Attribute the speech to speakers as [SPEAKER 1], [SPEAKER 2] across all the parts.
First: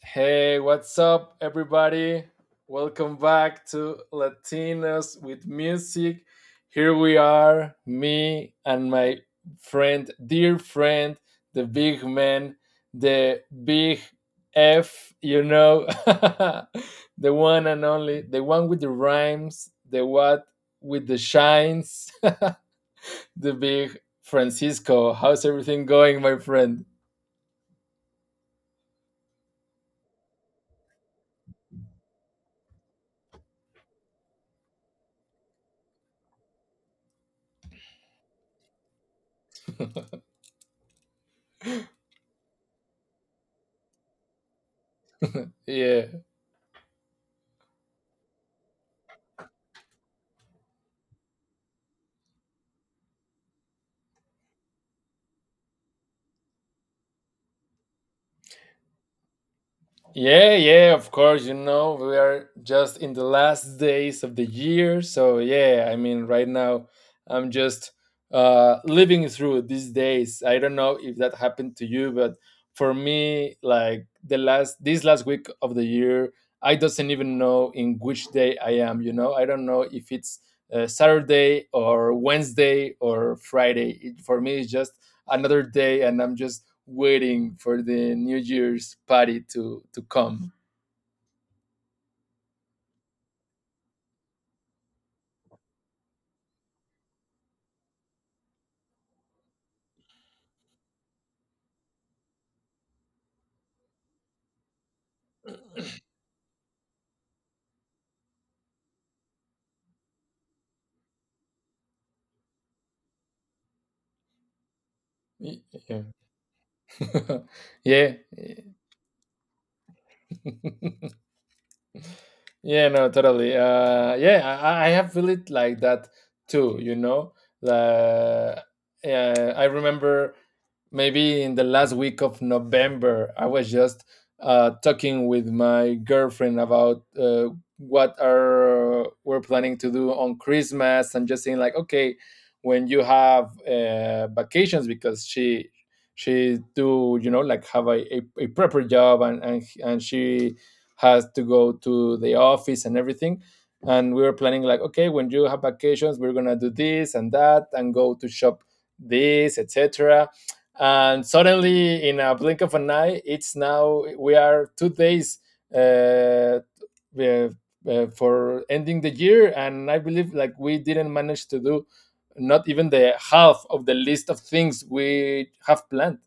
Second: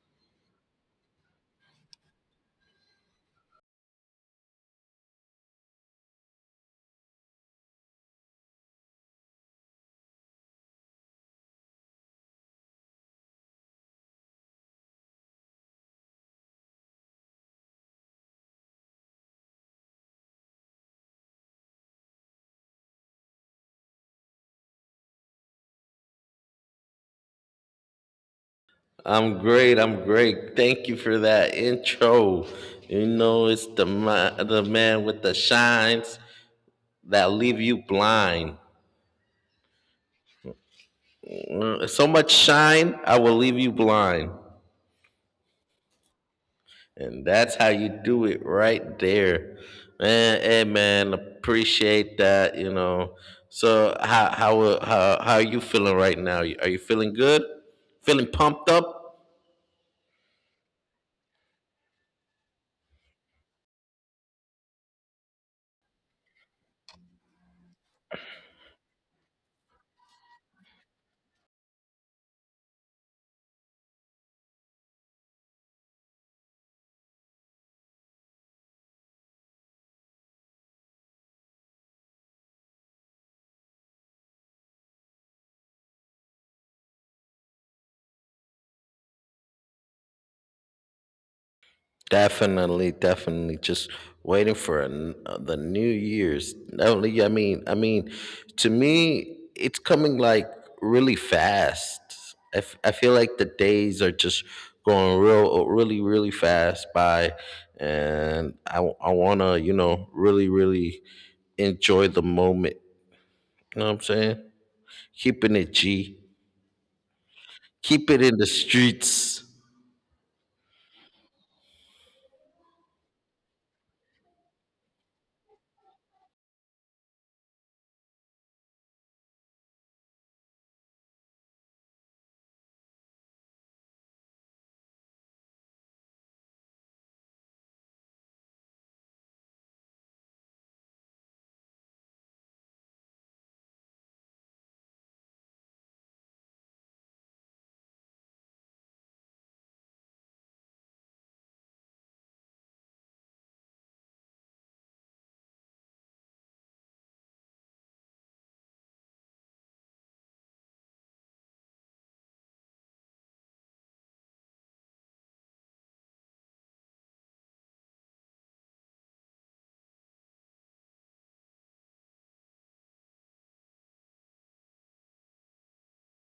[SPEAKER 1] Hey, what's up, everybody? Welcome back to Latinos with Music. Here we are, me and my friend, dear friend, the big man, the big F, the one and only, the one with the rhymes, the what with the shines, the big Francisco. How's everything going, my friend?
[SPEAKER 2] I'm great. I'm great. Thank you for that intro. You know, it's the man with the shines that leave you blind. Mm, so much shine, I will leave you blind,
[SPEAKER 1] Yeah.
[SPEAKER 2] and that's how you do it right there, man. Hey, man, appreciate that. So how are you feeling right now? Are you feeling good? Feeling pumped up?
[SPEAKER 1] Yeah, yeah, of course. You know, we are just in the last days of the year. So, yeah, I mean, right now I'm just living through these days. I don't know if that happened to you, but for me, like this last week of the year, I doesn't even know in which day I am. You know, I don't know if it's Saturday or Wednesday or Friday. For me, it's just another day, and I'm just waiting for the New Year's party to come.
[SPEAKER 2] Definitely, definitely. Just waiting for the New Year's. Definitely. I mean, to me, it's coming like really fast. I feel like the days are just going really, really fast by, and I wanna, you know, really, really enjoy the moment. You know what I'm saying? Keeping
[SPEAKER 1] Y-
[SPEAKER 2] it
[SPEAKER 1] Yeah.
[SPEAKER 2] G. Keep
[SPEAKER 1] Yeah.
[SPEAKER 2] it in the streets.
[SPEAKER 1] Yeah, no, totally. Yeah, I have feel it like that too. You know, uh, yeah, I remember maybe in the last week of November, I was just talking with my girlfriend about what are we're planning to do on Christmas, and just saying like, okay, when you have vacations, because she do like have a proper job, and and she has to go to the office and everything, and we were planning like, okay, when you have vacations, we're gonna do this and that and go to shop this, etc. And suddenly, in a blink of an eye, it's now we are 2 days uh, uh, for ending the year, and I believe like we didn't manage to do not even the half of the list of things we have planned.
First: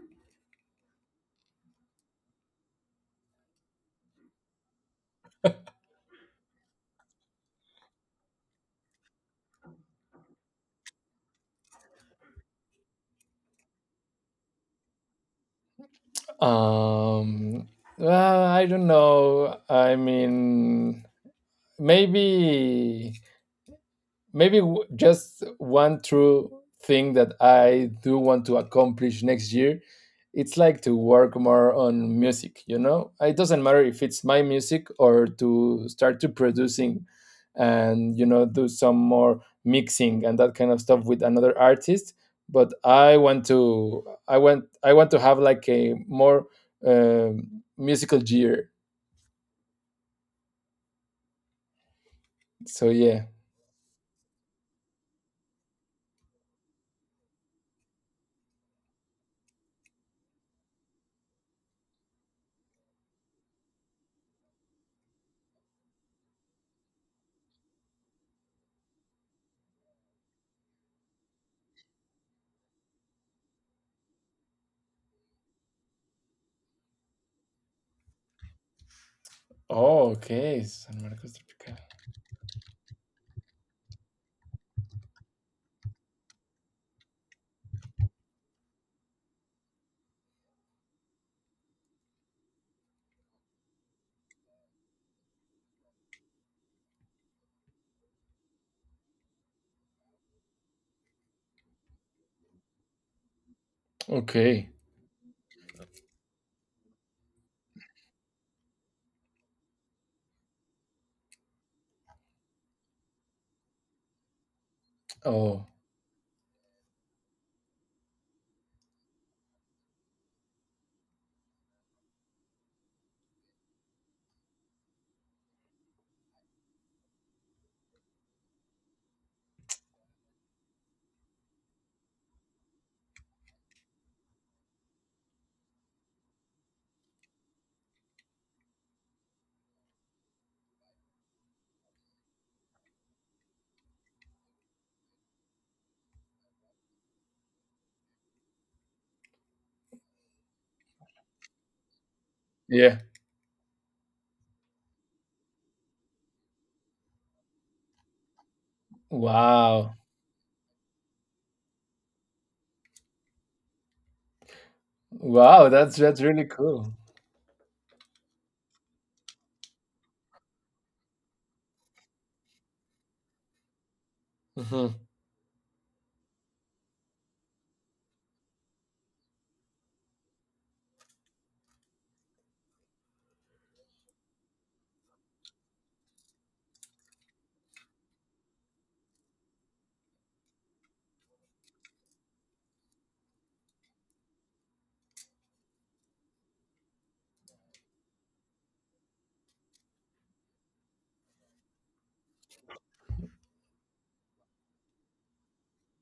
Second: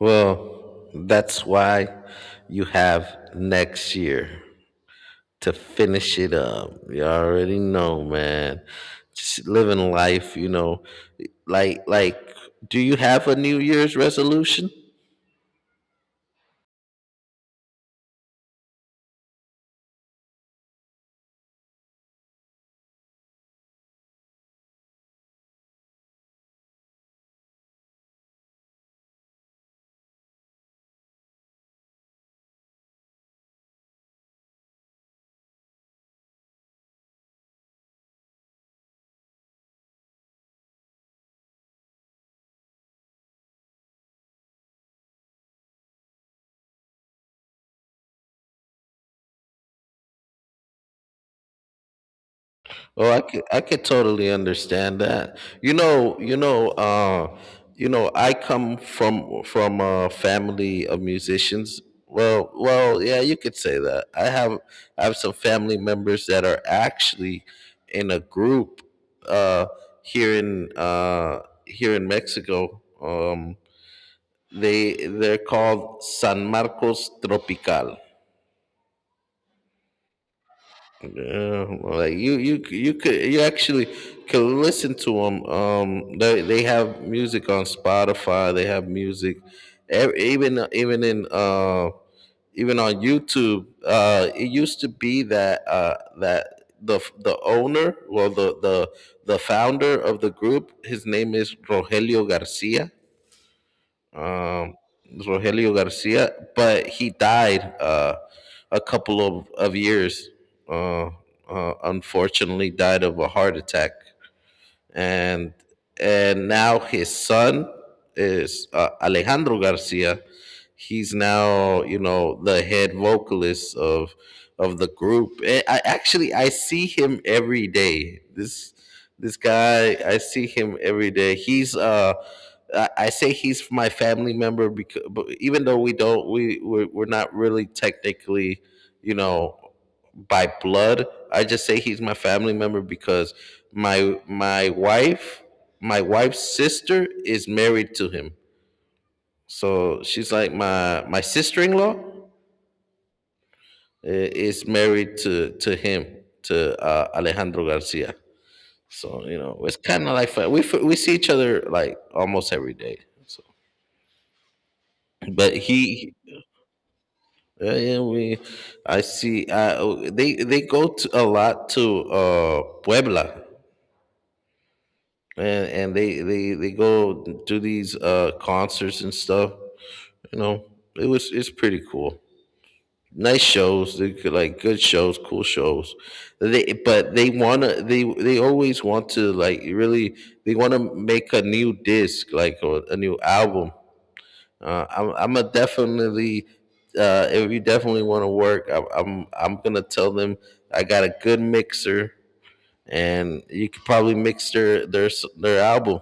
[SPEAKER 2] Well, that's why you have next year to finish it up. You already know, man. Just living life. Like, do you have a New Year's resolution?
[SPEAKER 1] Um, well, I don't know. I mean, maybe just one true thing that I do want to accomplish next year. It's like to work more on music, you know? It doesn't matter if it's my music or to start to producing and, you know, do some more mixing and that kind of stuff with another artist. But I want to have like a more musical year. So
[SPEAKER 2] Oh,
[SPEAKER 1] yeah.
[SPEAKER 2] I could totally understand that. I come from a family of musicians. Yeah, you could say that. I have some family members that are actually in a group uh, here in here in Mexico. They're called San Marcos Tropical.
[SPEAKER 1] Oh, okay. San Marcos
[SPEAKER 2] Yeah,
[SPEAKER 1] Tropical.
[SPEAKER 2] like you could, you actually can listen to them. They have music on Spotify. They have music, ev- even even in uh, even on YouTube. It used to be that the owner, well, the founder of the group, his name is Rogelio Garcia.
[SPEAKER 1] Okay.
[SPEAKER 2] um, Rogelio Garcia, but he died a couple of years. Uh, unfortunately, died of a heart attack, and
[SPEAKER 1] Oh,
[SPEAKER 2] and now his son is Alejandro Garcia. He's now, you know, the head vocalist of the group. I see him every day. This guy I see him every day. He's. I say he's my family member because, even though we're not really technically, you know, by blood. I just say he's my family member because my wife, my wife's sister is married to him. So she's like my sister-in-law,
[SPEAKER 1] yeah.
[SPEAKER 2] is married to him, to Alejandro Garcia. So, you know, it's
[SPEAKER 1] Wow.
[SPEAKER 2] kind of like we see each other like almost every day. So, but
[SPEAKER 1] Wow, that's
[SPEAKER 2] he.
[SPEAKER 1] that's really cool.
[SPEAKER 2] Yeah, we. I see. They go to a lot to Puebla,
[SPEAKER 1] Mhm.
[SPEAKER 2] and and they go do these concerts and stuff, you know. It's pretty cool. Nice shows. They could, like, good shows, cool shows. They always want to, like, really, they want to make a new disc, like, or a new album. I'm a definitely If you definitely want to work, I'm gonna tell them I got a good mixer and you could probably mix their album.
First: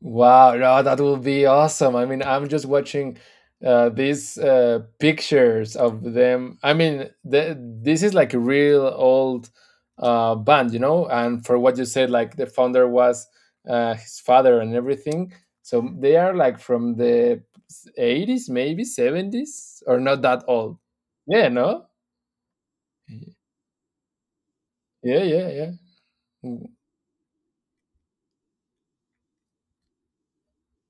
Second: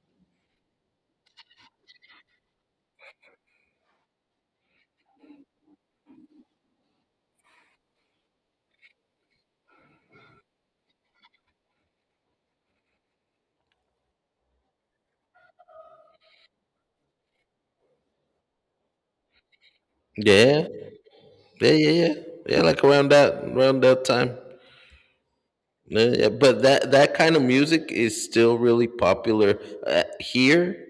[SPEAKER 1] Wow, no, that will be awesome. I mean, I'm just watching these pictures of them. I mean, this is like a real old band. And for what you said, like the founder was his father and everything. So they are like from the 80s, maybe 70s, or not that
[SPEAKER 2] yeah
[SPEAKER 1] old. Yeah,
[SPEAKER 2] Yeah,
[SPEAKER 1] no.
[SPEAKER 2] yeah, yeah, yeah. Like around that time.
[SPEAKER 1] Yeah, yeah, yeah.
[SPEAKER 2] Yeah, yeah. But
[SPEAKER 1] Mm.
[SPEAKER 2] that that kind of music is still really popular here,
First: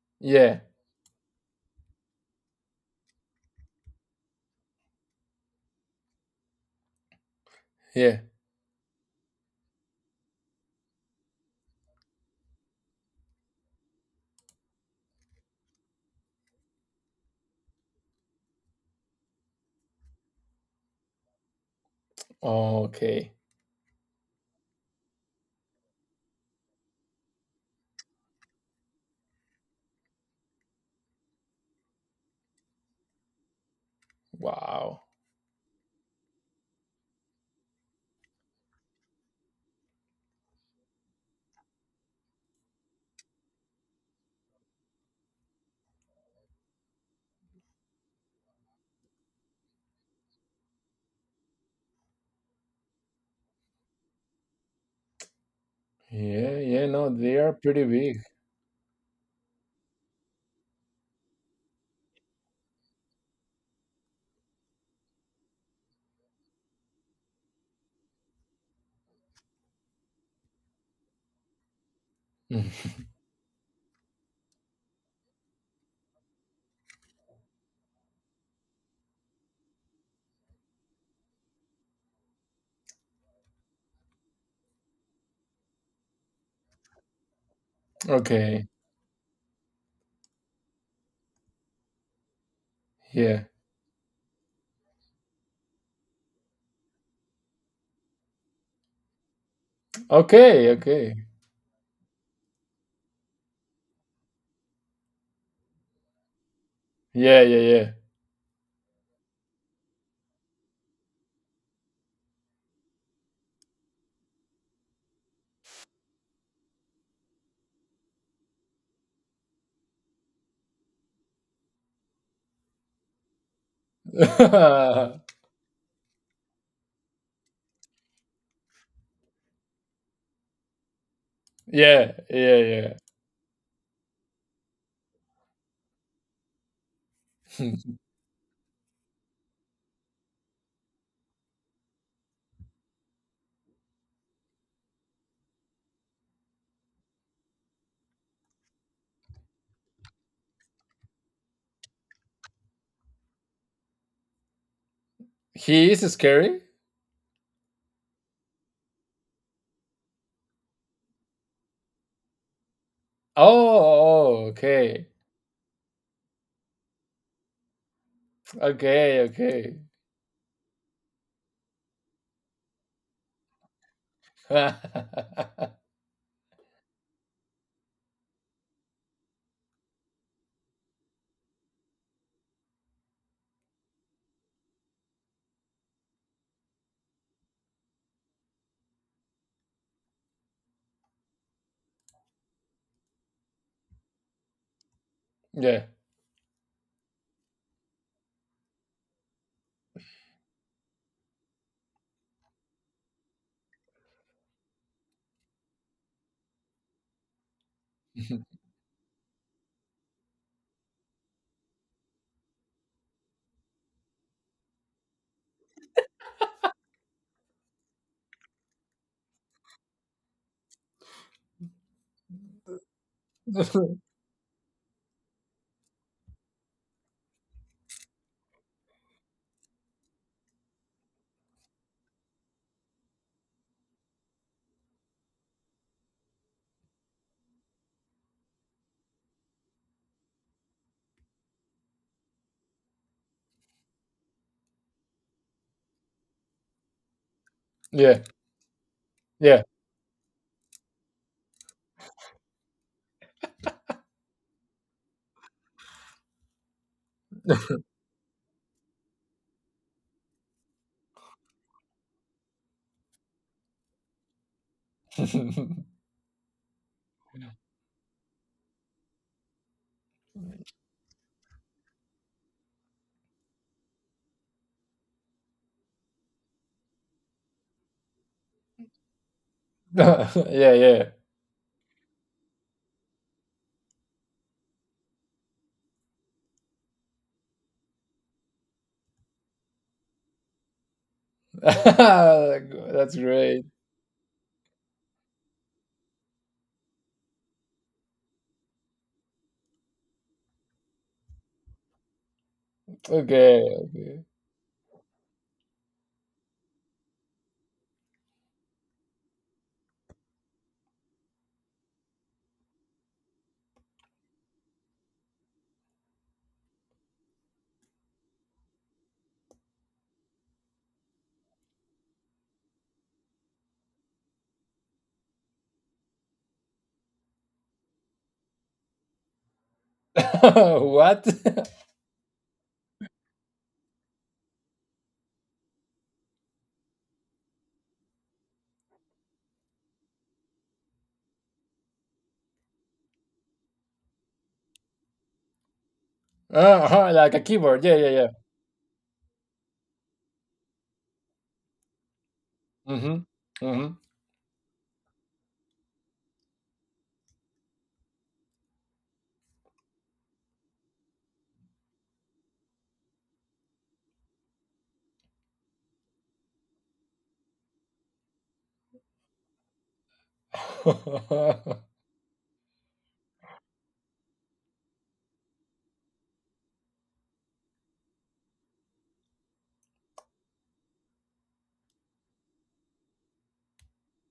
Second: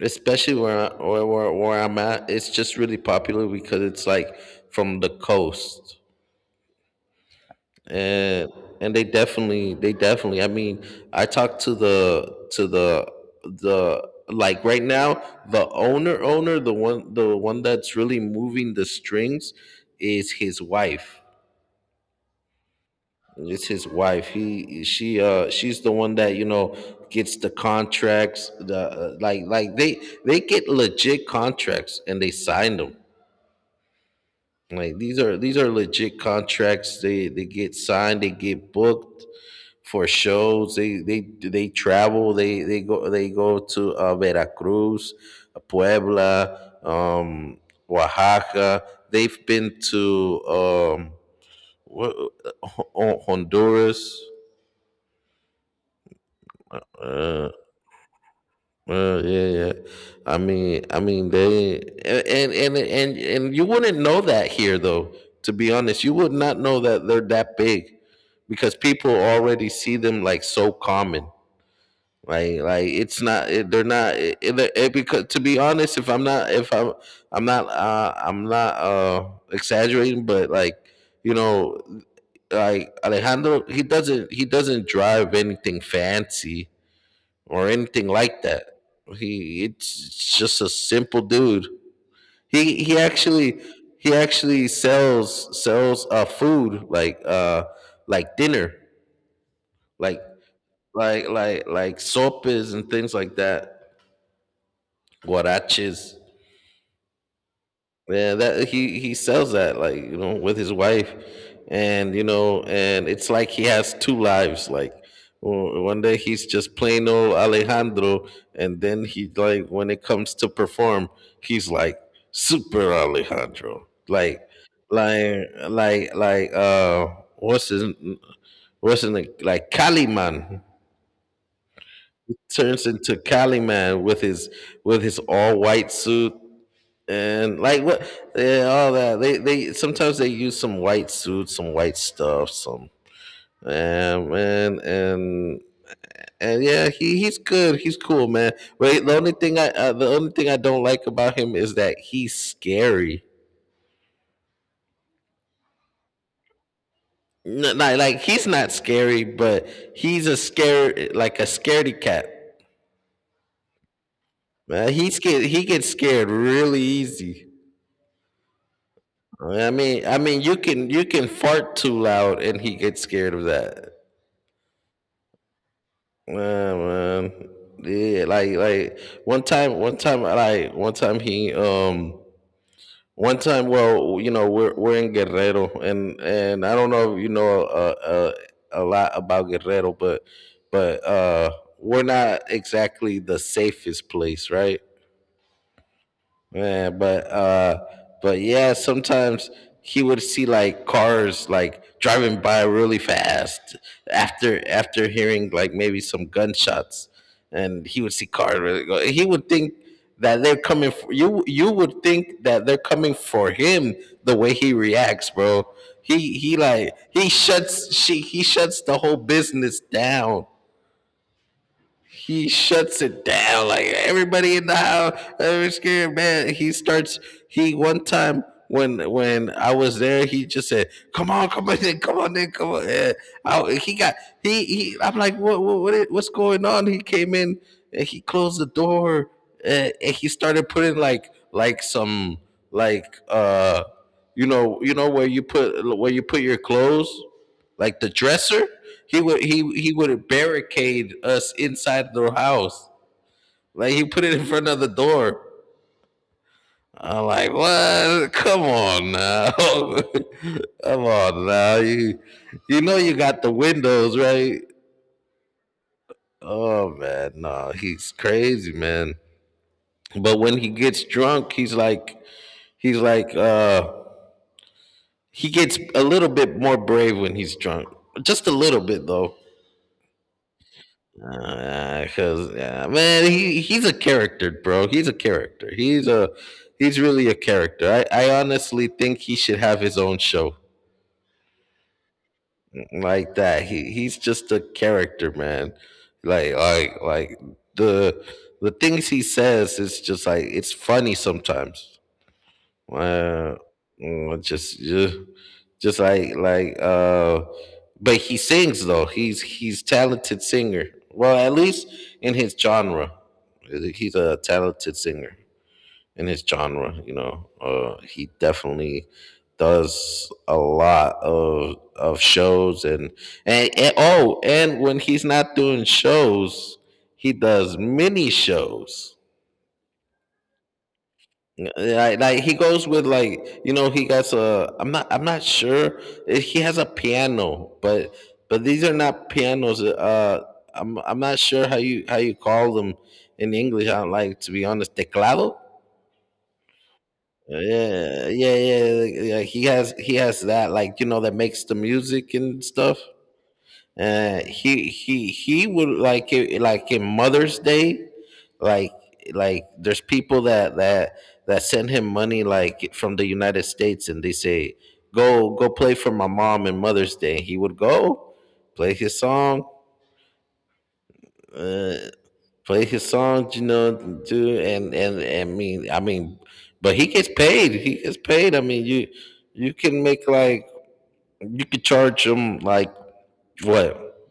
[SPEAKER 2] especially
[SPEAKER 1] Yeah,
[SPEAKER 2] where I'm at. It's just really popular because it's like from the coast,
[SPEAKER 1] yeah.
[SPEAKER 2] and and they definitely, they definitely. I mean, I talked to the like, right now, the owner owner, the one, that's really moving the strings is his wife.
[SPEAKER 1] Okay.
[SPEAKER 2] It's his wife. She, she's the one that, you know, gets the contracts. Like, they get legit contracts and they sign them. Like,
[SPEAKER 1] Wow.
[SPEAKER 2] these are legit contracts. They get signed. They get booked for shows. They travel. They go to Veracruz, Puebla, Oaxaca. They've been to what, Honduras.
[SPEAKER 1] Yeah, yeah, no, they
[SPEAKER 2] uh,
[SPEAKER 1] are pretty big.
[SPEAKER 2] Well, yeah, yeah. They and you wouldn't know that here, though. To be honest, you would not know that they're that big because people already see them like so common.
[SPEAKER 1] Mm.
[SPEAKER 2] Like it's not. It, they're not. It- because to be honest, if I'm, I'm not, exaggerating, but like, you know, like Alejandro, he doesn't drive anything fancy or anything like that.
[SPEAKER 1] Okay.
[SPEAKER 2] He it's just a simple dude. He he
[SPEAKER 1] Yeah.
[SPEAKER 2] actually he actually sells food, like, dinner, like,
[SPEAKER 1] Okay, okay.
[SPEAKER 2] like sopes and things like that. Guaraches.
[SPEAKER 1] Yeah, yeah,
[SPEAKER 2] Yeah, that he sells that, like, you know, with his wife, and you know, and it's like he has two lives. Like, one day he's just plain old Alejandro, and then he, like, when it comes to perform, he's like super Alejandro.
[SPEAKER 1] yeah.
[SPEAKER 2] Like like like uh what's his, what's in the like Caliman,
[SPEAKER 1] Yeah,
[SPEAKER 2] turns
[SPEAKER 1] yeah,
[SPEAKER 2] into Caliman with his, with his all white suit, and
[SPEAKER 1] yeah.
[SPEAKER 2] like what, yeah, all that. They Sometimes they use some white suits, some white stuff, some, um, and and and yeah, he's good, he's cool, man. But the only thing, I the only thing I don't like about him is that he's scary.
[SPEAKER 1] He is scary?
[SPEAKER 2] Like, he's not scary, but he's a scare, like a scaredy cat,
[SPEAKER 1] Oh, oh,
[SPEAKER 2] man.
[SPEAKER 1] okay.
[SPEAKER 2] He gets scared really easy.
[SPEAKER 1] Okay,
[SPEAKER 2] i
[SPEAKER 1] okay.
[SPEAKER 2] mean i mean you can, you can fart too loud and he gets scared of that. Man, man. Yeah, like one time he, one time. Well, you know, we're in Guerrero, and I don't know if you know a lot about Guerrero, but but uh we're not exactly the safest place, right?
[SPEAKER 1] Yeah.
[SPEAKER 2] Man, but yeah, sometimes he would see, like, cars, like, driving by really fast after after hearing, like, maybe some gunshots, and he would see cars really go, he would think that they're coming for you, you would think that they're coming for him, the way he reacts, bro. He shuts, she he shuts the whole business down, he shuts it down. Like, everybody in the house, every scared man. He starts. He one time, when I was there, he just said, "Come on, come on, then come on, then come on." in." I, he got he he. I'm like, what's going on? He came in and he closed the door, and he started putting, like some, like, uh, you know where you put, your clothes, like
[SPEAKER 1] Yeah,
[SPEAKER 2] the
[SPEAKER 1] yeah.
[SPEAKER 2] dresser. He would barricade us inside the house. Like, he put it in front of the door. I'm like, what? Come on now. Come on now. You know you got the windows, right? Oh man, no, he's crazy, man. But when he gets drunk, he's like, he's like uh he gets a little bit more brave when he's drunk. Just a little bit, though.
[SPEAKER 1] Yeah, yeah.
[SPEAKER 2] Cause yeah, man, he's a character, bro. He's a character. He's really a character. I honestly think he should have his own show
[SPEAKER 1] That's
[SPEAKER 2] like that.
[SPEAKER 1] great.
[SPEAKER 2] He's just a character, man. Like like like the the things he says is just like it's funny sometimes. Uh,
[SPEAKER 1] Okay, okay.
[SPEAKER 2] just yeah. Just like but he sings, though. He's talented singer. Well, at least in his genre. He's a talented singer in his genre, you know. He definitely does a lot of shows, and oh, and when he's not doing shows, he does mini shows,
[SPEAKER 1] What?
[SPEAKER 2] like, he goes with, like, you know, he got a I'm not sure. He has a piano, but these are not pianos, I'm not sure how you, call them in English. I Like, to be honest, teclado.
[SPEAKER 1] Uh-huh, like a keyboard. Yeah, yeah, yeah.
[SPEAKER 2] Yeah, he has that, like, you know, that makes the music and stuff.
[SPEAKER 1] Mhm. Mhm.
[SPEAKER 2] He would, like, it, like, in Mother's Day, like like there's people that that that send him money, like, from the United States, and they say go, go play for my mom in Mother's Day. He would go play his song, uh, you know, do and mean I mean, but he gets paid. He gets paid. I mean, you can make like, you could charge him like, what,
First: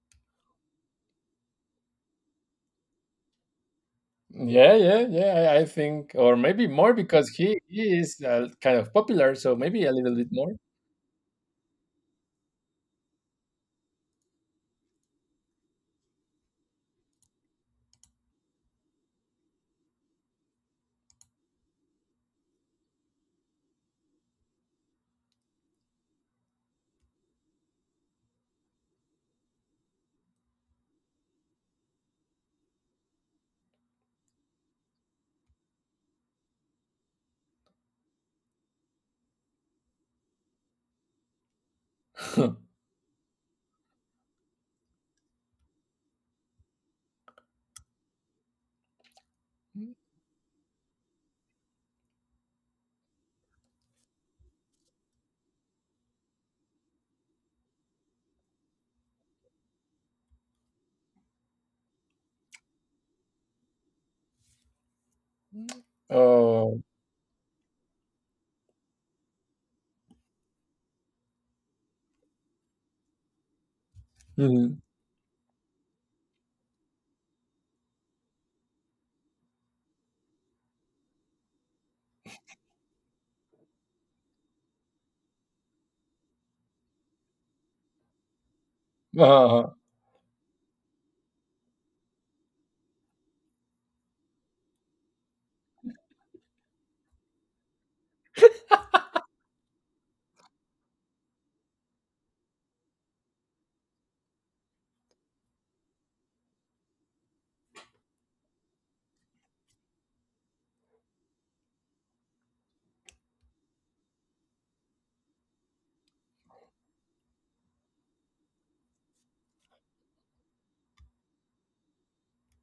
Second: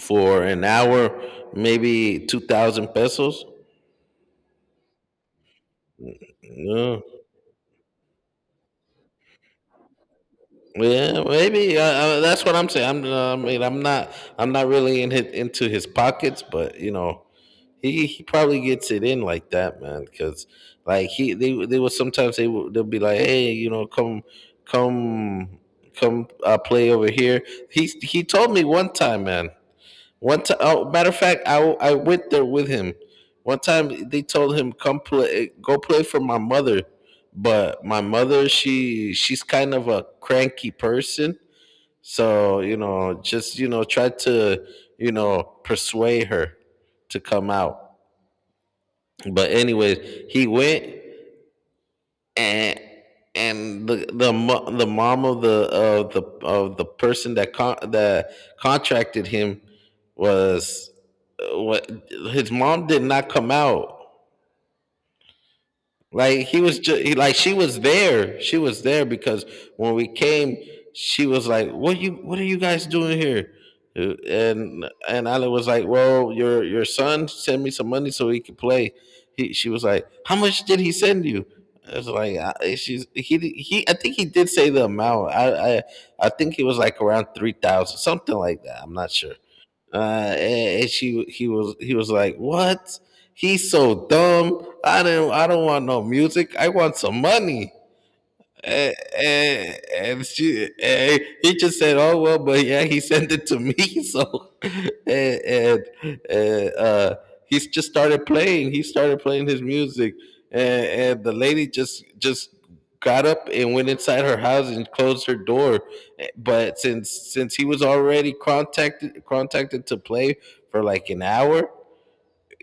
[SPEAKER 2] for an hour, maybe 2,000 pesos.
[SPEAKER 1] Yeah, yeah, yeah, I think, or maybe more,
[SPEAKER 2] Yeah,
[SPEAKER 1] because he is, kind of popular, so maybe a little bit more.
[SPEAKER 2] yeah, maybe that's what I'm saying. I mean, I'm not really in his, into his pockets, but you know, he probably gets it in like that, man. Because like they will, sometimes they will, they'll be like, hey, you know, come, come, come, play over here. He told me one time, man. One time, oh, matter of fact, I went there with him. One time they told him come play, go play for my mother, but my mother she's kind of a cranky person, so just try to persuade her to come out. But anyways, he went, and the mom of the of the person that contracted him was, what, his mom did not come out. Like he was
[SPEAKER 1] Oh.
[SPEAKER 2] just he, like she was there. She was there because when we came, she was like, "What you? What are you guys doing here?" Uh,
[SPEAKER 1] Mhm.
[SPEAKER 2] And and Alan was like, "Well, your son sent me some money so he could play." He she was like, "How much did he send you?" I was like, "She's he di- he I think he did say the amount. I think he was like around 3,000, something like that. I'm not sure."
[SPEAKER 1] Uh-huh.
[SPEAKER 2] And she he was like, "What? He's so dumb. I didn't I don't want no music. I want some money." He just said, "Oh well," but yeah, he sent it to me. So, and uh, uh, he just started playing. He started playing his music, and the lady just got up and went inside her house and closed her door. But since he was already contacted contacted to play for like an hour,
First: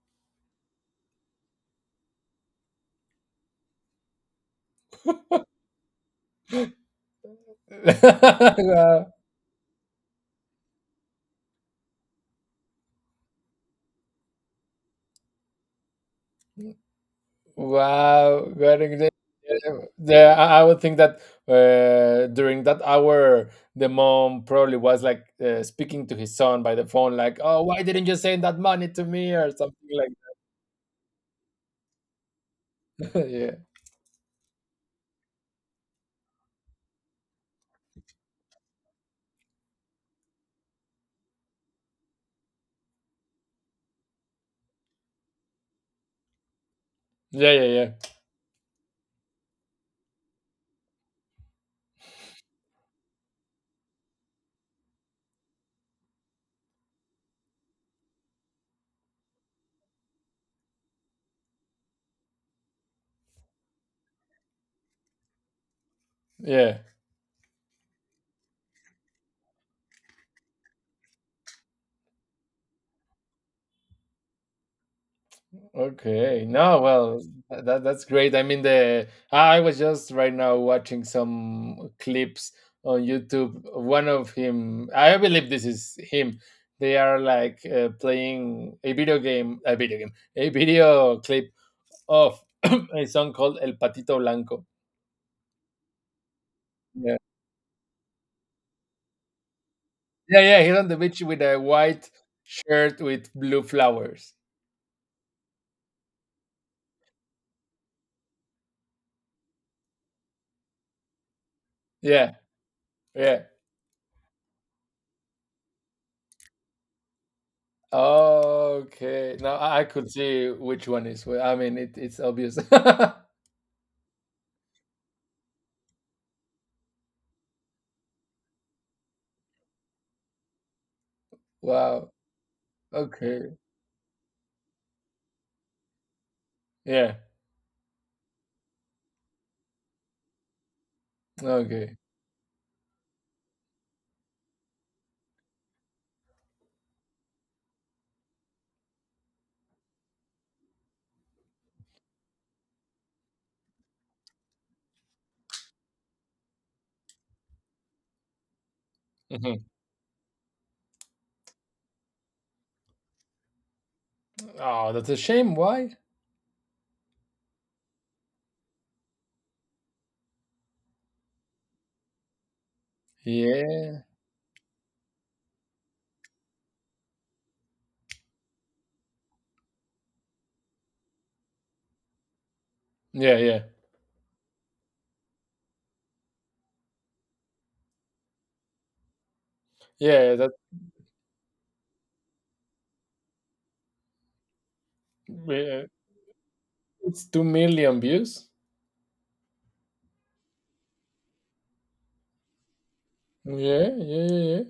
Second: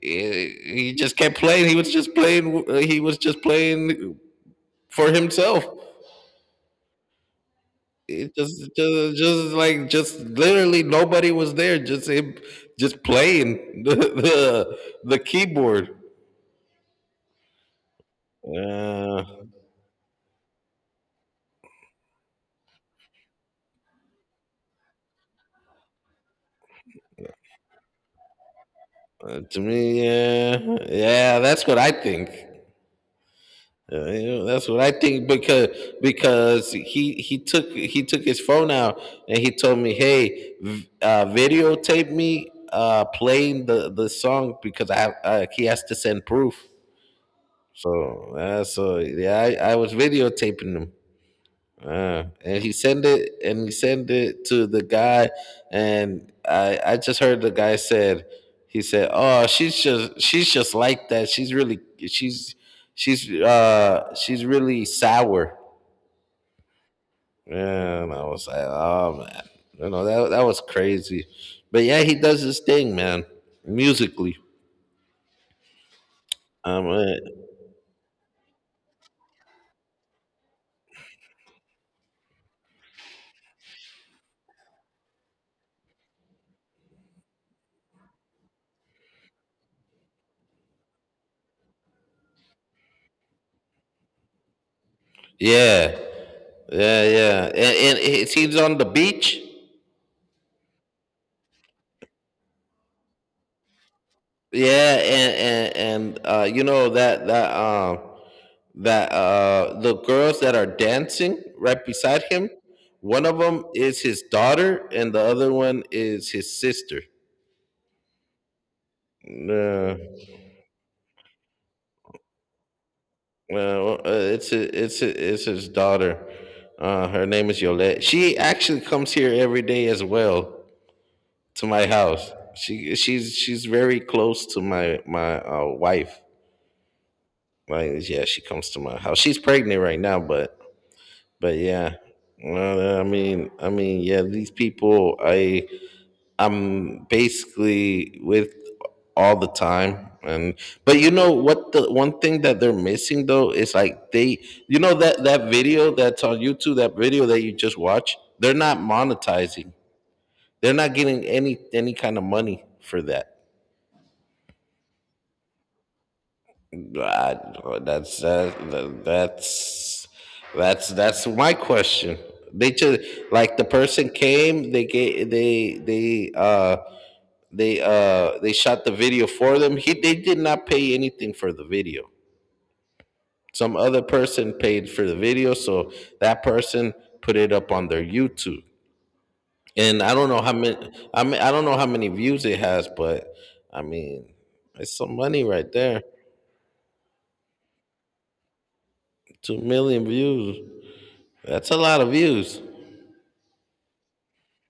[SPEAKER 2] he just kept playing. He was just playing. He was just playing for himself. It just like just literally nobody was there. Just him just playing the keyboard.
[SPEAKER 1] Wow. Wow, what a great.
[SPEAKER 2] Uh,
[SPEAKER 1] Yeah, I would think that during that hour, the mom probably was like speaking to his son by the phone, like, "Oh, why didn't you send that money to me?"
[SPEAKER 2] uh,
[SPEAKER 1] or
[SPEAKER 2] to
[SPEAKER 1] something
[SPEAKER 2] me,
[SPEAKER 1] like
[SPEAKER 2] yeah, yeah, that's what I think.
[SPEAKER 1] that. Yeah.
[SPEAKER 2] That's what I think because he took his phone out, and he told me, "Hey, videotape me playing the song because I have he has to send proof."
[SPEAKER 1] Yeah, yeah, yeah.
[SPEAKER 2] So yeah, I was videotaping him. And he send it to the guy, and I just heard the guy said, he said, "Oh, she's just like that. She's really she's sour."
[SPEAKER 1] Yeah.
[SPEAKER 2] And I was like, "Oh man. You know, that was crazy." But yeah, he does his thing, man. Musically.
[SPEAKER 1] Okay. No,
[SPEAKER 2] Um
[SPEAKER 1] well,
[SPEAKER 2] uh,
[SPEAKER 1] that's great. I mean, the I was just right now watching some clips on YouTube. One of him, I believe this is him. They are like playing a video clip of a song called El Patito Blanco.
[SPEAKER 2] yeah. Yeah,
[SPEAKER 1] Yeah,
[SPEAKER 2] yeah. And he's on the beach.
[SPEAKER 1] yeah, yeah. He's on the beach with a white shirt with blue flowers.
[SPEAKER 2] Yeah, and you know that the girls that are dancing right beside
[SPEAKER 1] Yeah,
[SPEAKER 2] him, one of
[SPEAKER 1] yeah.
[SPEAKER 2] them is his daughter, and the other one is his sister.
[SPEAKER 1] Okay. Now I
[SPEAKER 2] No,
[SPEAKER 1] could see which one is where. I mean, it's obvious.
[SPEAKER 2] no, it's his daughter. Her name is Yolette. She actually comes here every day as well to my
[SPEAKER 1] Wow.
[SPEAKER 2] house. She she's
[SPEAKER 1] Okay.
[SPEAKER 2] she's very close to my wife.
[SPEAKER 1] Yeah.
[SPEAKER 2] Like yeah, she comes to my house. She's pregnant right now, but
[SPEAKER 1] Okay.
[SPEAKER 2] yeah. I mean, yeah, these people I'm basically with all the time, and but you know what, the one thing that they're missing though is like, they, you know, that video that's on YouTube, that video that you just watched, they're not
[SPEAKER 1] Hmm.
[SPEAKER 2] monetizing. They're not getting any kind of money for that.
[SPEAKER 1] Oh, that's a shame. Why?
[SPEAKER 2] I- that's that, that's that's that's my question. They just, like, the
[SPEAKER 1] Yeah.
[SPEAKER 2] person came, they gave they shot the video for them. He they did not pay anything for the video.
[SPEAKER 1] Yeah. Yeah.
[SPEAKER 2] Some other person paid for the video, so that person put it up on their YouTube. And
[SPEAKER 1] Yeah. That
[SPEAKER 2] I don't know how many views it has, but I mean, it's some money right
[SPEAKER 1] yeah.
[SPEAKER 2] there.
[SPEAKER 1] It's 2 million views.
[SPEAKER 2] 2 million views. That's a lot of views.
[SPEAKER 1] Yeah. Yeah. Yeah. Yeah.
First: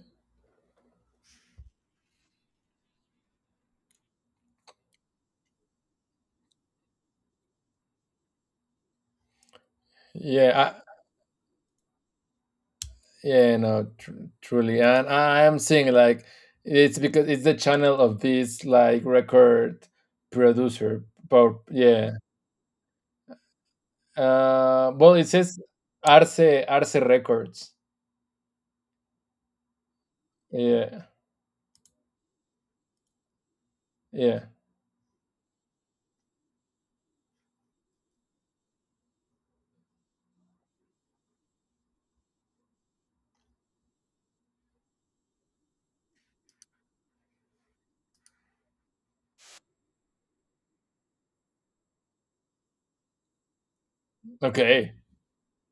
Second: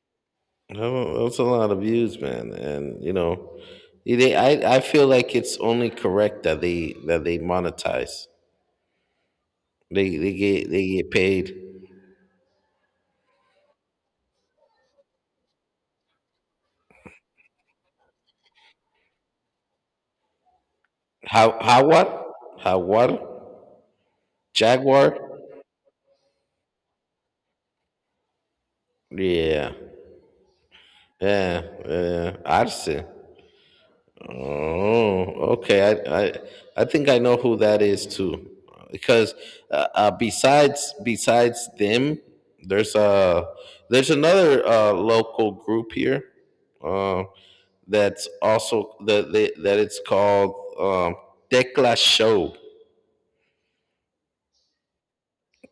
[SPEAKER 2] Oh, that's a lot of views, man. And I feel like it's only correct that they monetize. They they
[SPEAKER 1] Yeah.
[SPEAKER 2] get
[SPEAKER 1] I,
[SPEAKER 2] they get paid.
[SPEAKER 1] yeah. No. Truly, and I am seeing like it's because it's the channel of this like record producer. But
[SPEAKER 2] Howard?
[SPEAKER 1] yeah.
[SPEAKER 2] Howard?
[SPEAKER 1] Well,
[SPEAKER 2] Jaguar?
[SPEAKER 1] it says Arce Arce Records.
[SPEAKER 2] Yeah.
[SPEAKER 1] Yeah,
[SPEAKER 2] Yeah. Yeah. Arce.
[SPEAKER 1] yeah.
[SPEAKER 2] Oh, okay. I think I know who that is too. Because besides them, there's a there's another local group here, uh, that's also, that it's called, Tecla Show.
[SPEAKER 1] Okay.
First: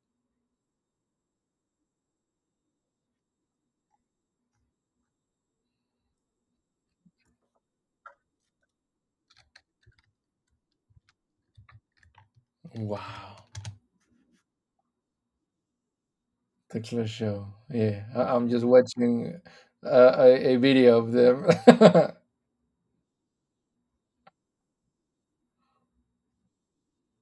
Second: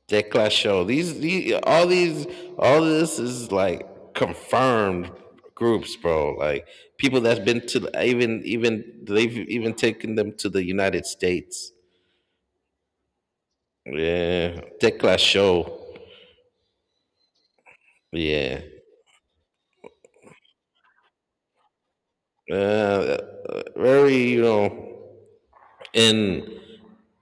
[SPEAKER 2] Declash show. All this is like confirmed groups, bro. Like people that's been to the- even, even they've even taken them to the United States.
[SPEAKER 1] Wow.
[SPEAKER 2] Yeah, Declash show.
[SPEAKER 1] Texas show. Yeah, I'm
[SPEAKER 2] Yeah,
[SPEAKER 1] just watching a video of them.
[SPEAKER 2] uh, very, and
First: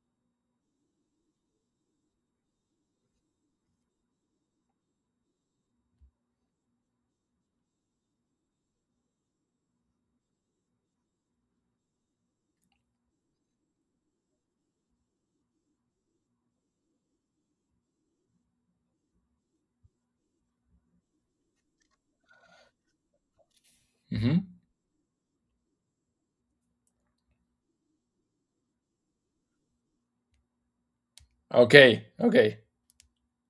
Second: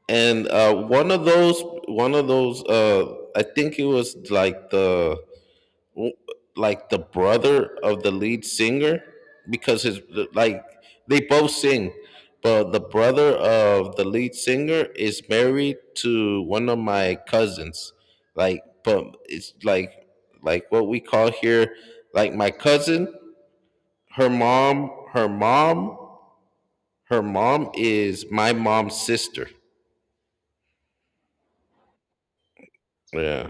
[SPEAKER 2] one of those, I think it was like the, brother of the lead singer, because his like, they both sing, but the brother of the lead singer is married to one of my cousins, like, but it's like, what we call here, like, my cousin, her
[SPEAKER 1] Hmm.
[SPEAKER 2] mom her mom her mom is my mom's sister.
[SPEAKER 1] Okay. Okay.
[SPEAKER 2] Yeah,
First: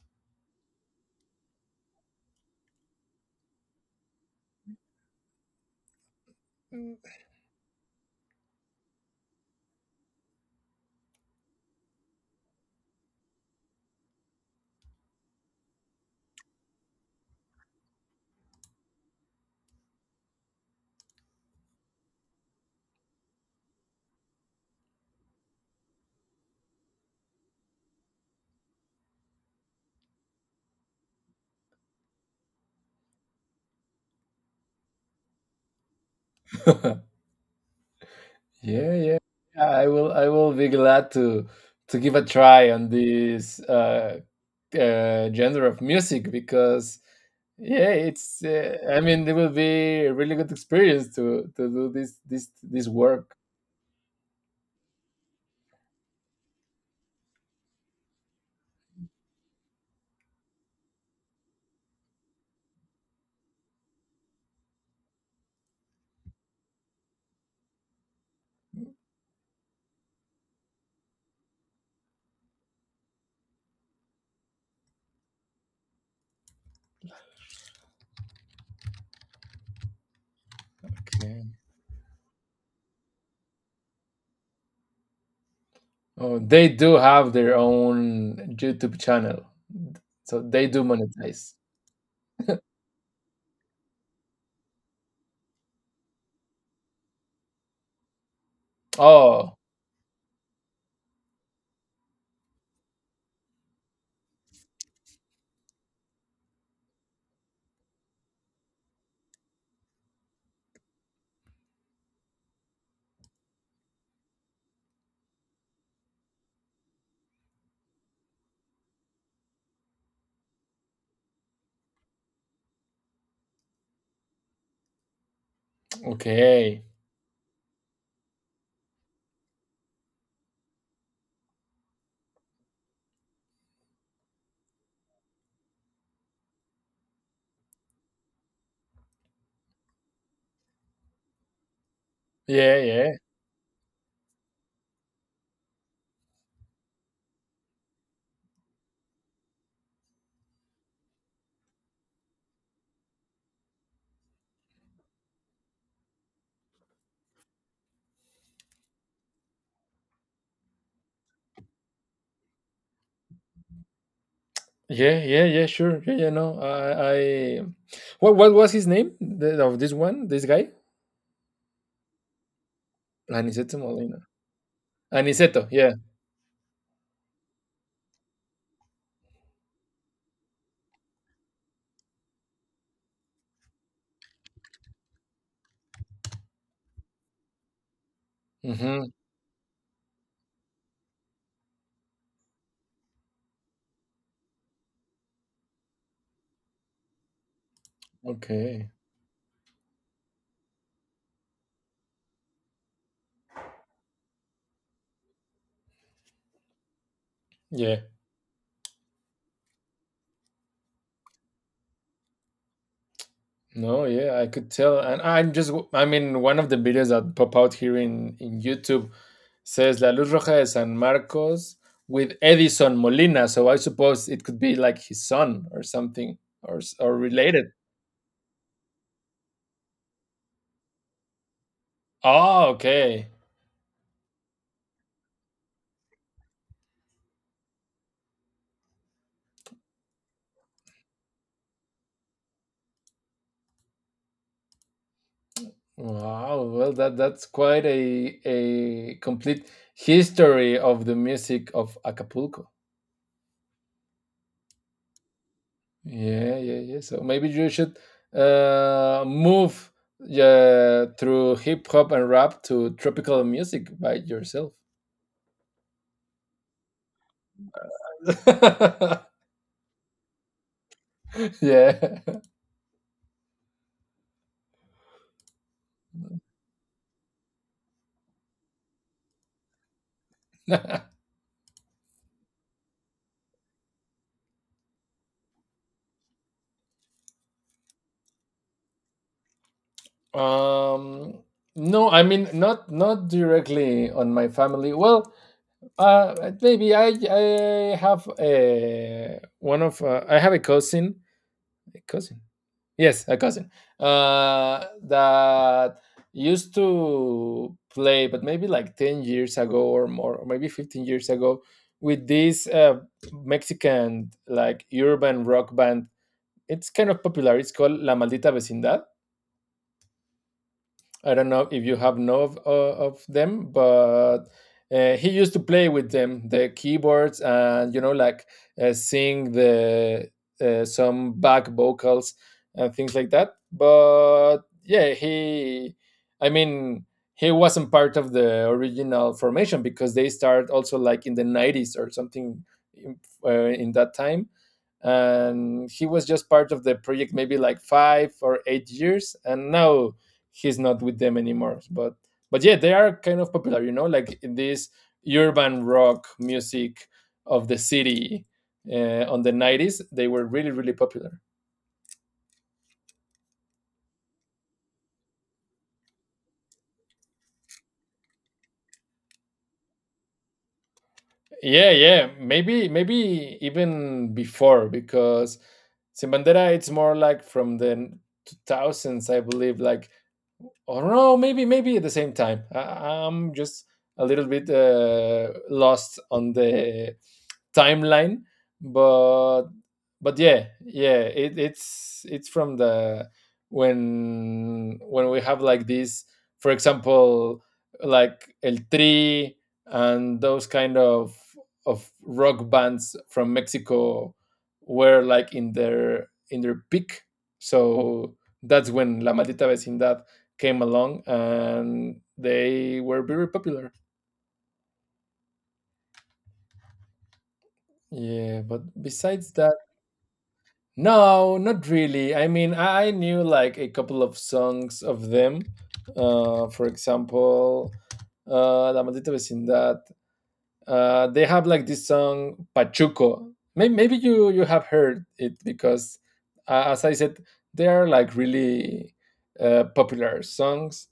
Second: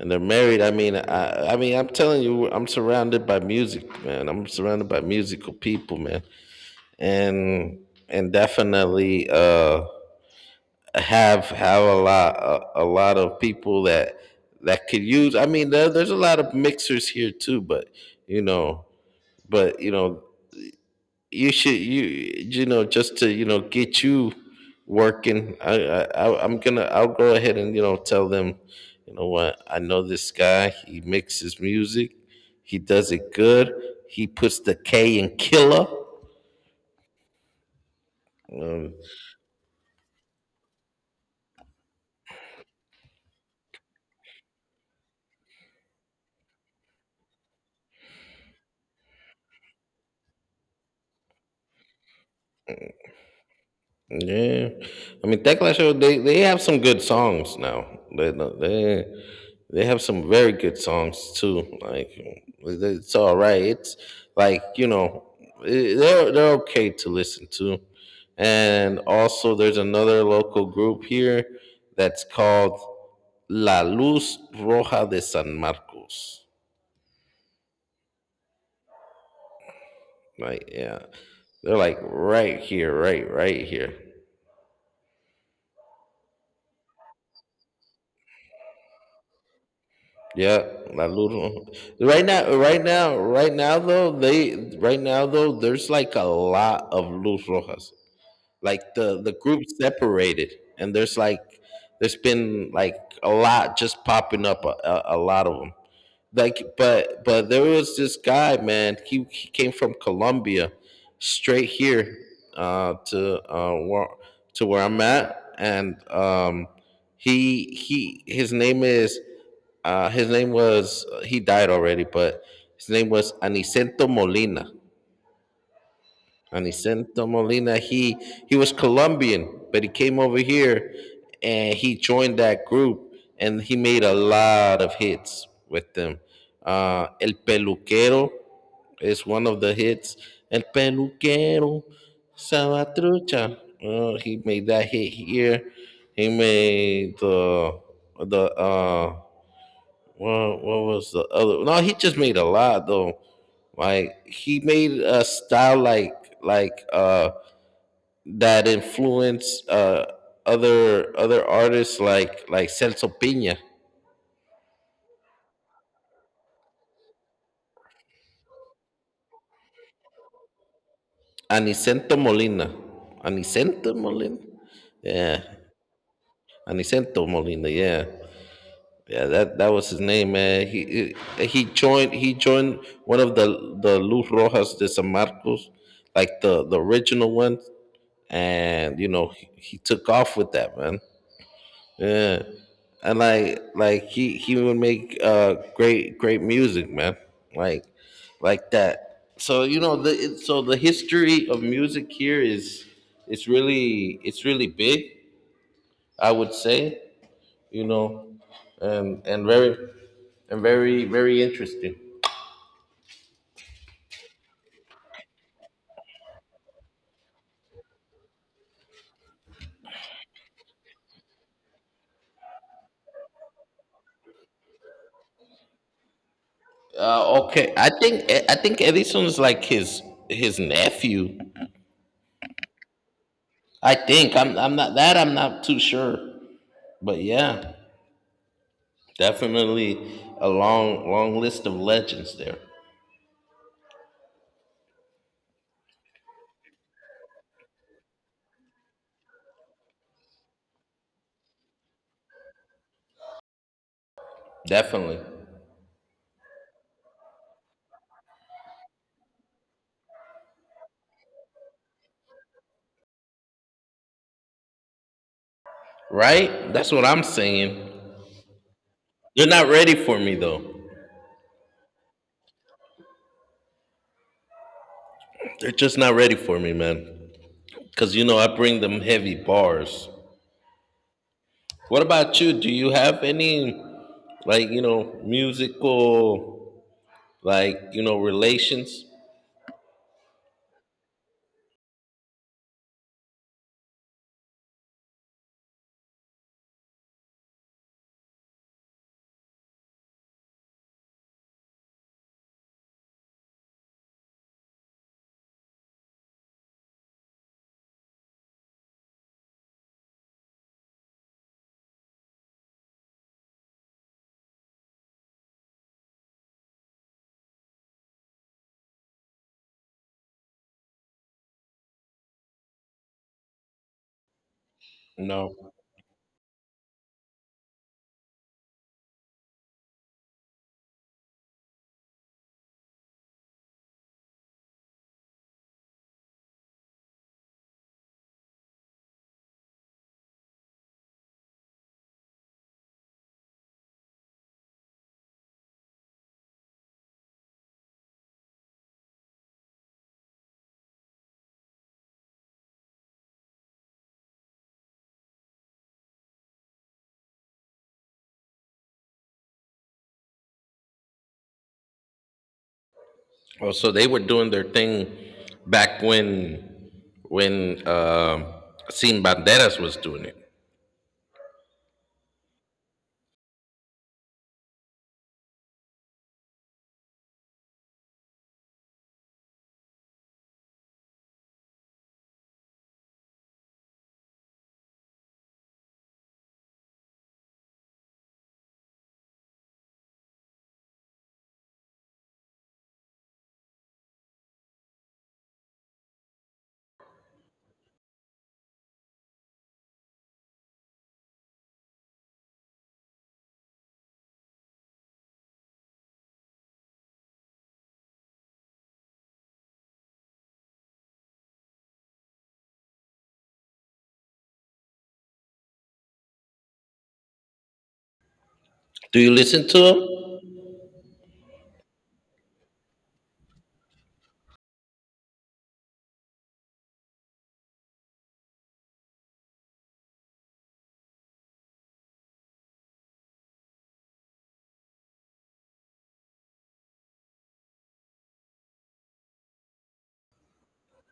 [SPEAKER 2] and they're married. I mean, I'm telling you, I'm surrounded by music, man. I'm surrounded by musical people, man. and and definitely, have a lot of people that could use, I mean, there's a lot of mixers here too, but, you know but, you should, you know, just to, get you working. I'll go ahead and, tell them, you know what, I know this guy. He mixes music. He does it good. He puts the K in killer
[SPEAKER 1] Yeah,
[SPEAKER 2] um.
[SPEAKER 1] yeah. I will. I will be glad to give a try on this genre of music, because yeah, it's I mean, it will be a really good experience to do this work.
[SPEAKER 2] Yeah, I mean, Tecla Show. They have some good songs now. They they they have some very good songs too. Like, it's all right. It's like, they're okay to listen to. And also, there's another local group here that's called La Luz Roja de San Marcos. Like, yeah,
[SPEAKER 1] Okay.
[SPEAKER 2] they're like right here, right here.
[SPEAKER 1] Oh, they do have their own YouTube channel, so
[SPEAKER 2] Yeah,
[SPEAKER 1] they do
[SPEAKER 2] La
[SPEAKER 1] monetize.
[SPEAKER 2] Luz. Right now though, there's like a lot of Luz Rojas. Like, the
[SPEAKER 1] Oh,
[SPEAKER 2] group separated, and there's been like a lot just popping up, a lot of them, like, but there was this guy, man. He came from Colombia straight here, uh to uh where, to where I'm at, and, he, his name is, his name was he died already, but his name was Anicento Molina.
[SPEAKER 1] okay.
[SPEAKER 2] Aniceto Molina, he was Colombian, but he came over here, and he joined that group, and he made a lot of hits with them. El Peluquero is one of the hits. El Peluquero,
[SPEAKER 1] Yeah, yeah,
[SPEAKER 2] Sabatrucha. He made that hit here. He made the well, what was the other? No, he just made a lot though. Like, he made a style like, like uh that influenced, other artists like, Celso Piña.
[SPEAKER 1] yeah, yeah, yeah, sure, yeah, yeah, no, I, what was his name, of this one, this guy?
[SPEAKER 2] Anicento Molina,
[SPEAKER 1] Aniceto
[SPEAKER 2] Anicento
[SPEAKER 1] Molina.
[SPEAKER 2] Molina, yeah,
[SPEAKER 1] Aniceto, yeah.
[SPEAKER 2] Anicento Molina, yeah. Yeah, that was his name, man. He joined one of the Luz Rojas de San Marcos, like the original one, and,
[SPEAKER 1] Mm-hmm.
[SPEAKER 2] he took off with that, man. Yeah, and like, he would make, great music, man. Like like
[SPEAKER 1] Okay,
[SPEAKER 2] that. So, the history of music here is it's really big. I would say, you
[SPEAKER 1] yeah.
[SPEAKER 2] know, and and very and very, very interesting.
[SPEAKER 1] No, yeah, I could tell. And I'm just, I mean, one of the videos that pop out here in YouTube says La Luz Roja de San Marcos with Edison Molina. So I suppose it could be like his son or something, or related.
[SPEAKER 2] Okay, I think Edison's like his, nephew.
[SPEAKER 1] Oh, okay.
[SPEAKER 2] I think I'm not too sure, but yeah, definitely a long, long list of legends there.
[SPEAKER 1] Wow. Well, that's quite a complete history of the music of Acapulco.
[SPEAKER 2] Definitely,
[SPEAKER 1] Yeah, yeah, yeah. So maybe you should move, yeah, through hip hop and rap to tropical music by yourself.
[SPEAKER 2] right? That's what I'm saying. They're not ready for me though.
[SPEAKER 1] Yeah.
[SPEAKER 2] They're just not ready for me, man. Cause, I bring them heavy bars. What about you? Do you have any, like, musical, like, relations?
[SPEAKER 1] um. No, I mean, not directly on my family. Well, maybe I have a cousin, a cousin. Yes, a cousin that used to play, but maybe like 10 years ago or more, or maybe 15 years ago, with this Mexican like urban rock band. It's kind of popular. It's called La Maldita Vecindad. I don't know if you have know of them, but he used
[SPEAKER 2] No.
[SPEAKER 1] to play with them, the keyboards, and, like sing the some back vocals and things like that. But yeah, I mean, he wasn't part of the original formation, because they started also like in the 90s or something, in, in that time. And he was just part of the project maybe like 5 or 8 years, and now he's not with them anymore. But yeah, they are kind of popular, like in this urban rock music of the city on the 90s. They were really really popular.
[SPEAKER 2] Oh, so they were doing their thing back when Sin Banderas was doing it.
[SPEAKER 1] Yeah, yeah, maybe maybe even before, because Sin Bandera it's more like from the 2000s, I believe. Like, oh no, maybe at the same time. I'm just a little bit lost on the timeline, but but yeah, yeah, it's from the, when we have like this, for example, like El Tri and those kind of rock bands from Mexico, were like in their peak. So that's when La Maldita Vecindad came along and they were very popular, yeah. But
[SPEAKER 2] Do you
[SPEAKER 1] besides
[SPEAKER 2] listen
[SPEAKER 1] that,
[SPEAKER 2] to him?
[SPEAKER 1] no, not really. I mean, I knew like a couple of songs of them. For example, La Maldita Vecindad. They have like this song Pachuco. Maybe, you have heard it, because, as I said, they are like really popular songs.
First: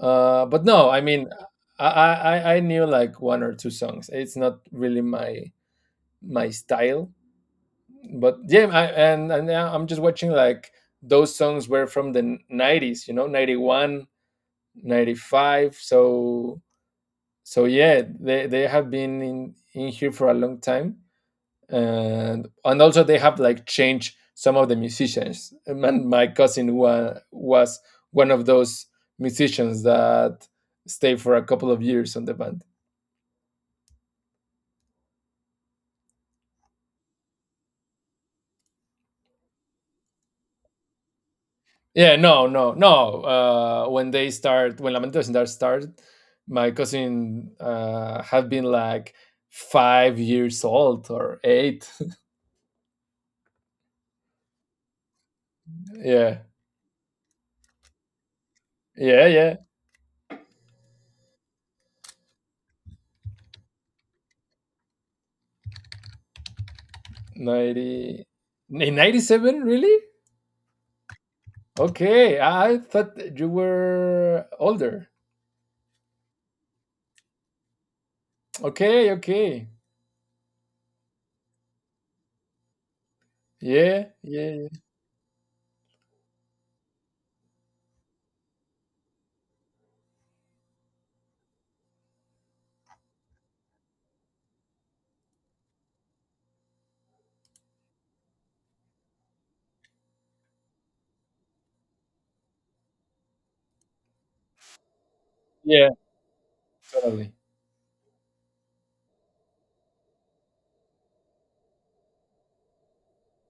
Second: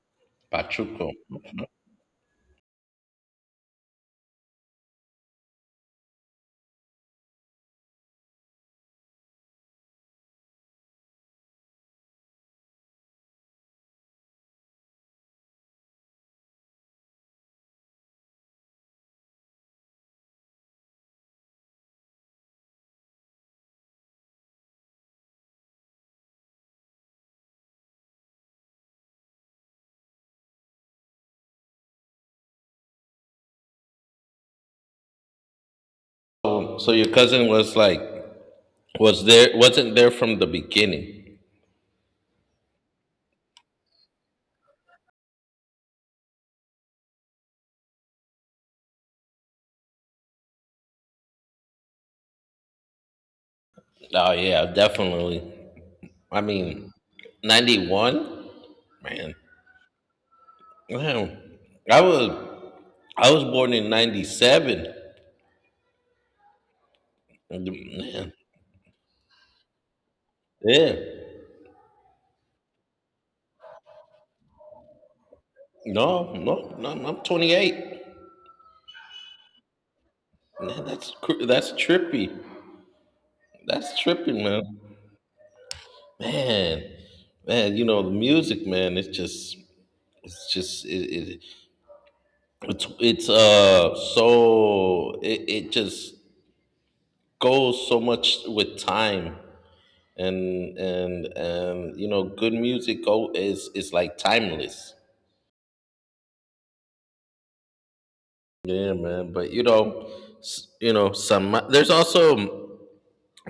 [SPEAKER 1] But no, I
[SPEAKER 2] Pachuco.
[SPEAKER 1] mean, I knew like one or two songs. It's not really my style, but yeah, and now I'm just watching like those songs were from the 90s, 91 95. So, yeah, they have been in here for a long time. And also they have like changed some of the musicians, and my cousin was one of those musicians that stayed for a couple of years on the band.
[SPEAKER 2] So your cousin was like, wasn't there from the beginning?
[SPEAKER 1] Yeah, no, no, no. When Lamentos and Dark started, my cousin had been like 5 years old or eight.
[SPEAKER 2] Oh yeah, definitely.
[SPEAKER 1] Yeah,
[SPEAKER 2] I mean, 91,
[SPEAKER 1] yeah,
[SPEAKER 2] man
[SPEAKER 1] yeah.
[SPEAKER 2] man I was I was born in 97,
[SPEAKER 1] Ninety
[SPEAKER 2] man.
[SPEAKER 1] in 97, really?
[SPEAKER 2] Yeah.
[SPEAKER 1] Okay, I thought that you were older.
[SPEAKER 2] No, no, no, no, I'm 28.
[SPEAKER 1] Okay, okay.
[SPEAKER 2] Man, that's trippy. That's
[SPEAKER 1] Yeah,
[SPEAKER 2] tripping,
[SPEAKER 1] yeah,
[SPEAKER 2] man.
[SPEAKER 1] yeah,
[SPEAKER 2] Man, man, you know the music, man. It's just, it, it it just goes so much with time, and, good music go is like timeless.
[SPEAKER 1] yeah. Totally.
[SPEAKER 2] Yeah, man. But, you know, s- you know, some there's also,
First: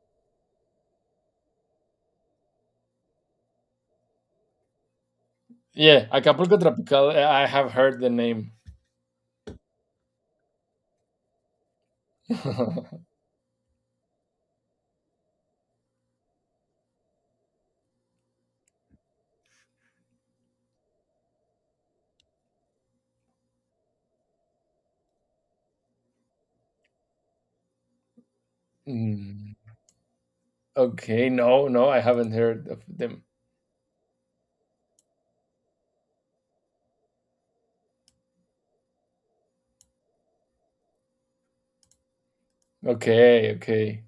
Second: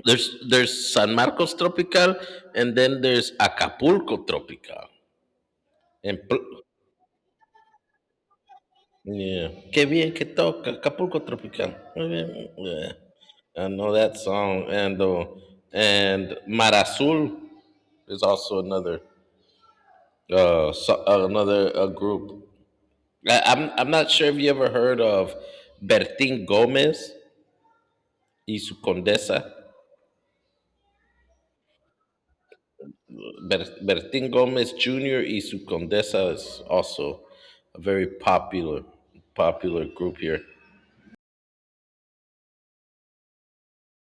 [SPEAKER 2] There's San Marcos Tropical, and then there's Acapulco Tropical.
[SPEAKER 1] Yeah,
[SPEAKER 2] And
[SPEAKER 1] Acapulco
[SPEAKER 2] pl-
[SPEAKER 1] Tropical. I have heard the name.
[SPEAKER 2] yeah, qué bien que toca Acapulco Tropical. Muy bien. Yeah. I know that song, and Mar Azul is also another, another, group. I'm not sure if you ever heard of Bertin Gomez y su Condesa.
[SPEAKER 1] Mm, Okay, no, no, I haven't heard of them.
[SPEAKER 2] Bertin Gomez Jr. y su Condesa is also a very popular group here.
[SPEAKER 1] Okay, okay.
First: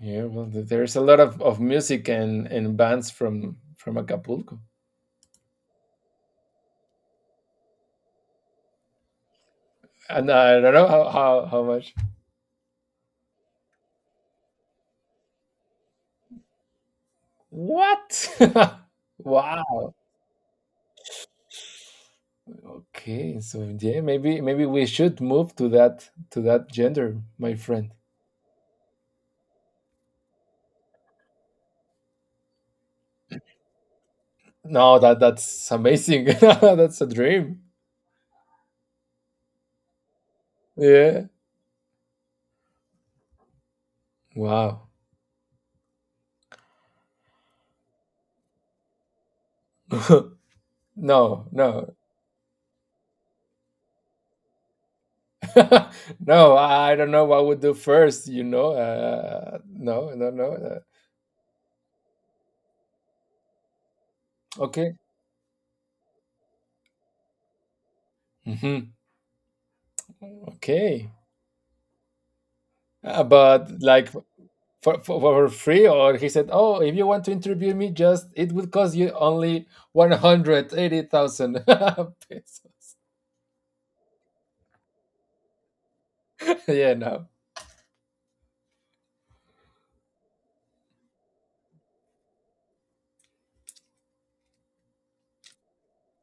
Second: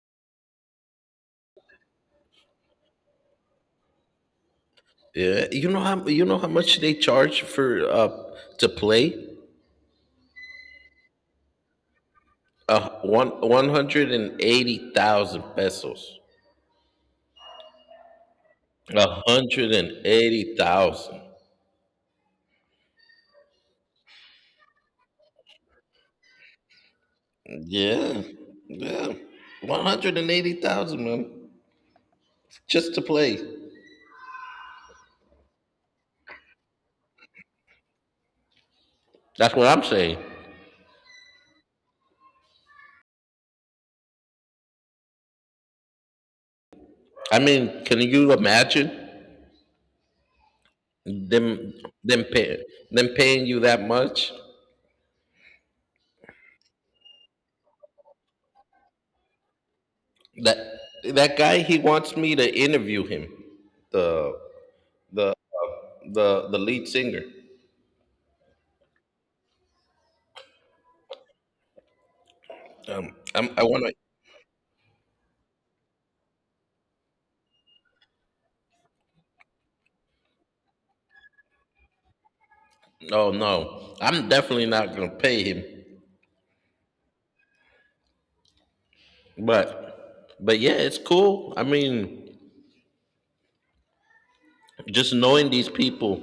[SPEAKER 1] Yeah, well, there's a lot of music and bands from Acapulco.
[SPEAKER 2] Yeah, you know how, how much they charge for, to play?
[SPEAKER 1] And I don't know how much.
[SPEAKER 2] One hundred and eighty thousand pesos.
[SPEAKER 1] What?
[SPEAKER 2] A hundred
[SPEAKER 1] Wow.
[SPEAKER 2] and eighty thousand.
[SPEAKER 1] Okay, so yeah, maybe we should move to that gender, my friend.
[SPEAKER 2] Yeah, yeah, 180,000, man, just to play.
[SPEAKER 1] No, that's amazing. That's a dream.
[SPEAKER 2] That's what I'm saying.
[SPEAKER 1] Yeah. Wow.
[SPEAKER 2] I mean, can you imagine? them
[SPEAKER 1] No, no.
[SPEAKER 2] them pay them paying you that much?
[SPEAKER 1] No, I don't know what I would do first. No, no, no.
[SPEAKER 2] That,
[SPEAKER 1] Uh,
[SPEAKER 2] that guy, he wants me to interview him, the
[SPEAKER 1] okay.
[SPEAKER 2] the, the lead singer.
[SPEAKER 1] Mhm. Okay. Uh,
[SPEAKER 2] I
[SPEAKER 1] but
[SPEAKER 2] want
[SPEAKER 1] like, for, free? Or he said, "Oh, if you want to interview me, just, it would cost you only 180,000 pesos."
[SPEAKER 2] to, oh no, I'm definitely not gonna pay him.
[SPEAKER 1] Yeah, no,
[SPEAKER 2] But yeah, it's cool. I mean, just knowing these people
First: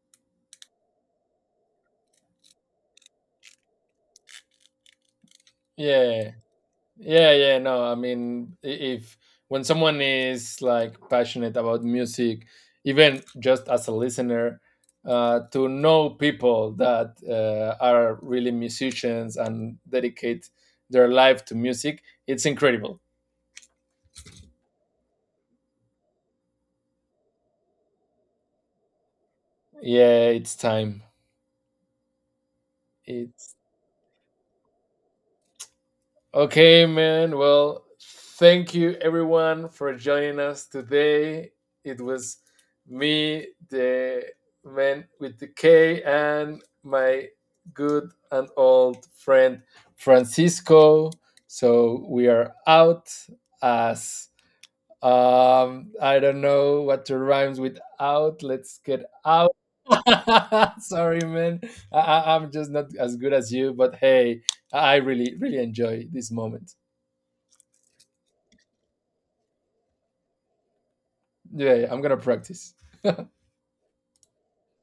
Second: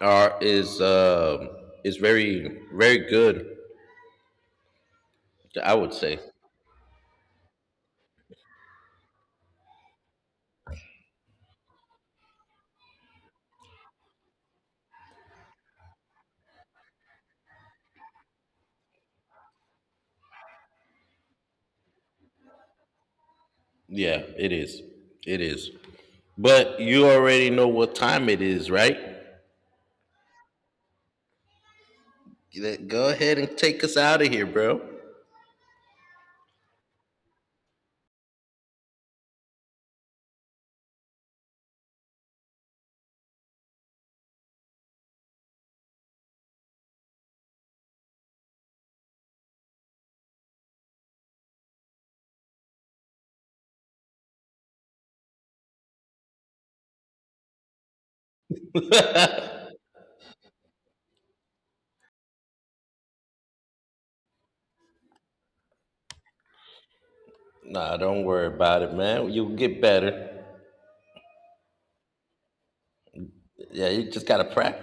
[SPEAKER 2] are is, is very, very good, I would say.
[SPEAKER 1] yeah, yeah, yeah, no. I mean, if when someone is like passionate about music, even just as a listener, to know people that are really musicians and dedicate their life to music, it's incredible.
[SPEAKER 2] Yeah, it is. It is. But you already know what time it is, right?
[SPEAKER 1] Yeah, it's time.
[SPEAKER 2] Go ahead
[SPEAKER 1] It's
[SPEAKER 2] and take us out of here, bro.
[SPEAKER 1] okay, man. Well, thank you everyone for joining us today. It was me, the man with the K, and my good and old friend Francisco. So we are out as I don't know what to rhymes with out. Let's get out. Sorry, man. I'm just not as good as you, but hey, I really, really enjoy this moment.
[SPEAKER 2] Nah, don't worry about it, man. You'll get better.
[SPEAKER 1] Yeah, yeah, I'm gonna practice.
[SPEAKER 2] Yeah, you just gotta practice.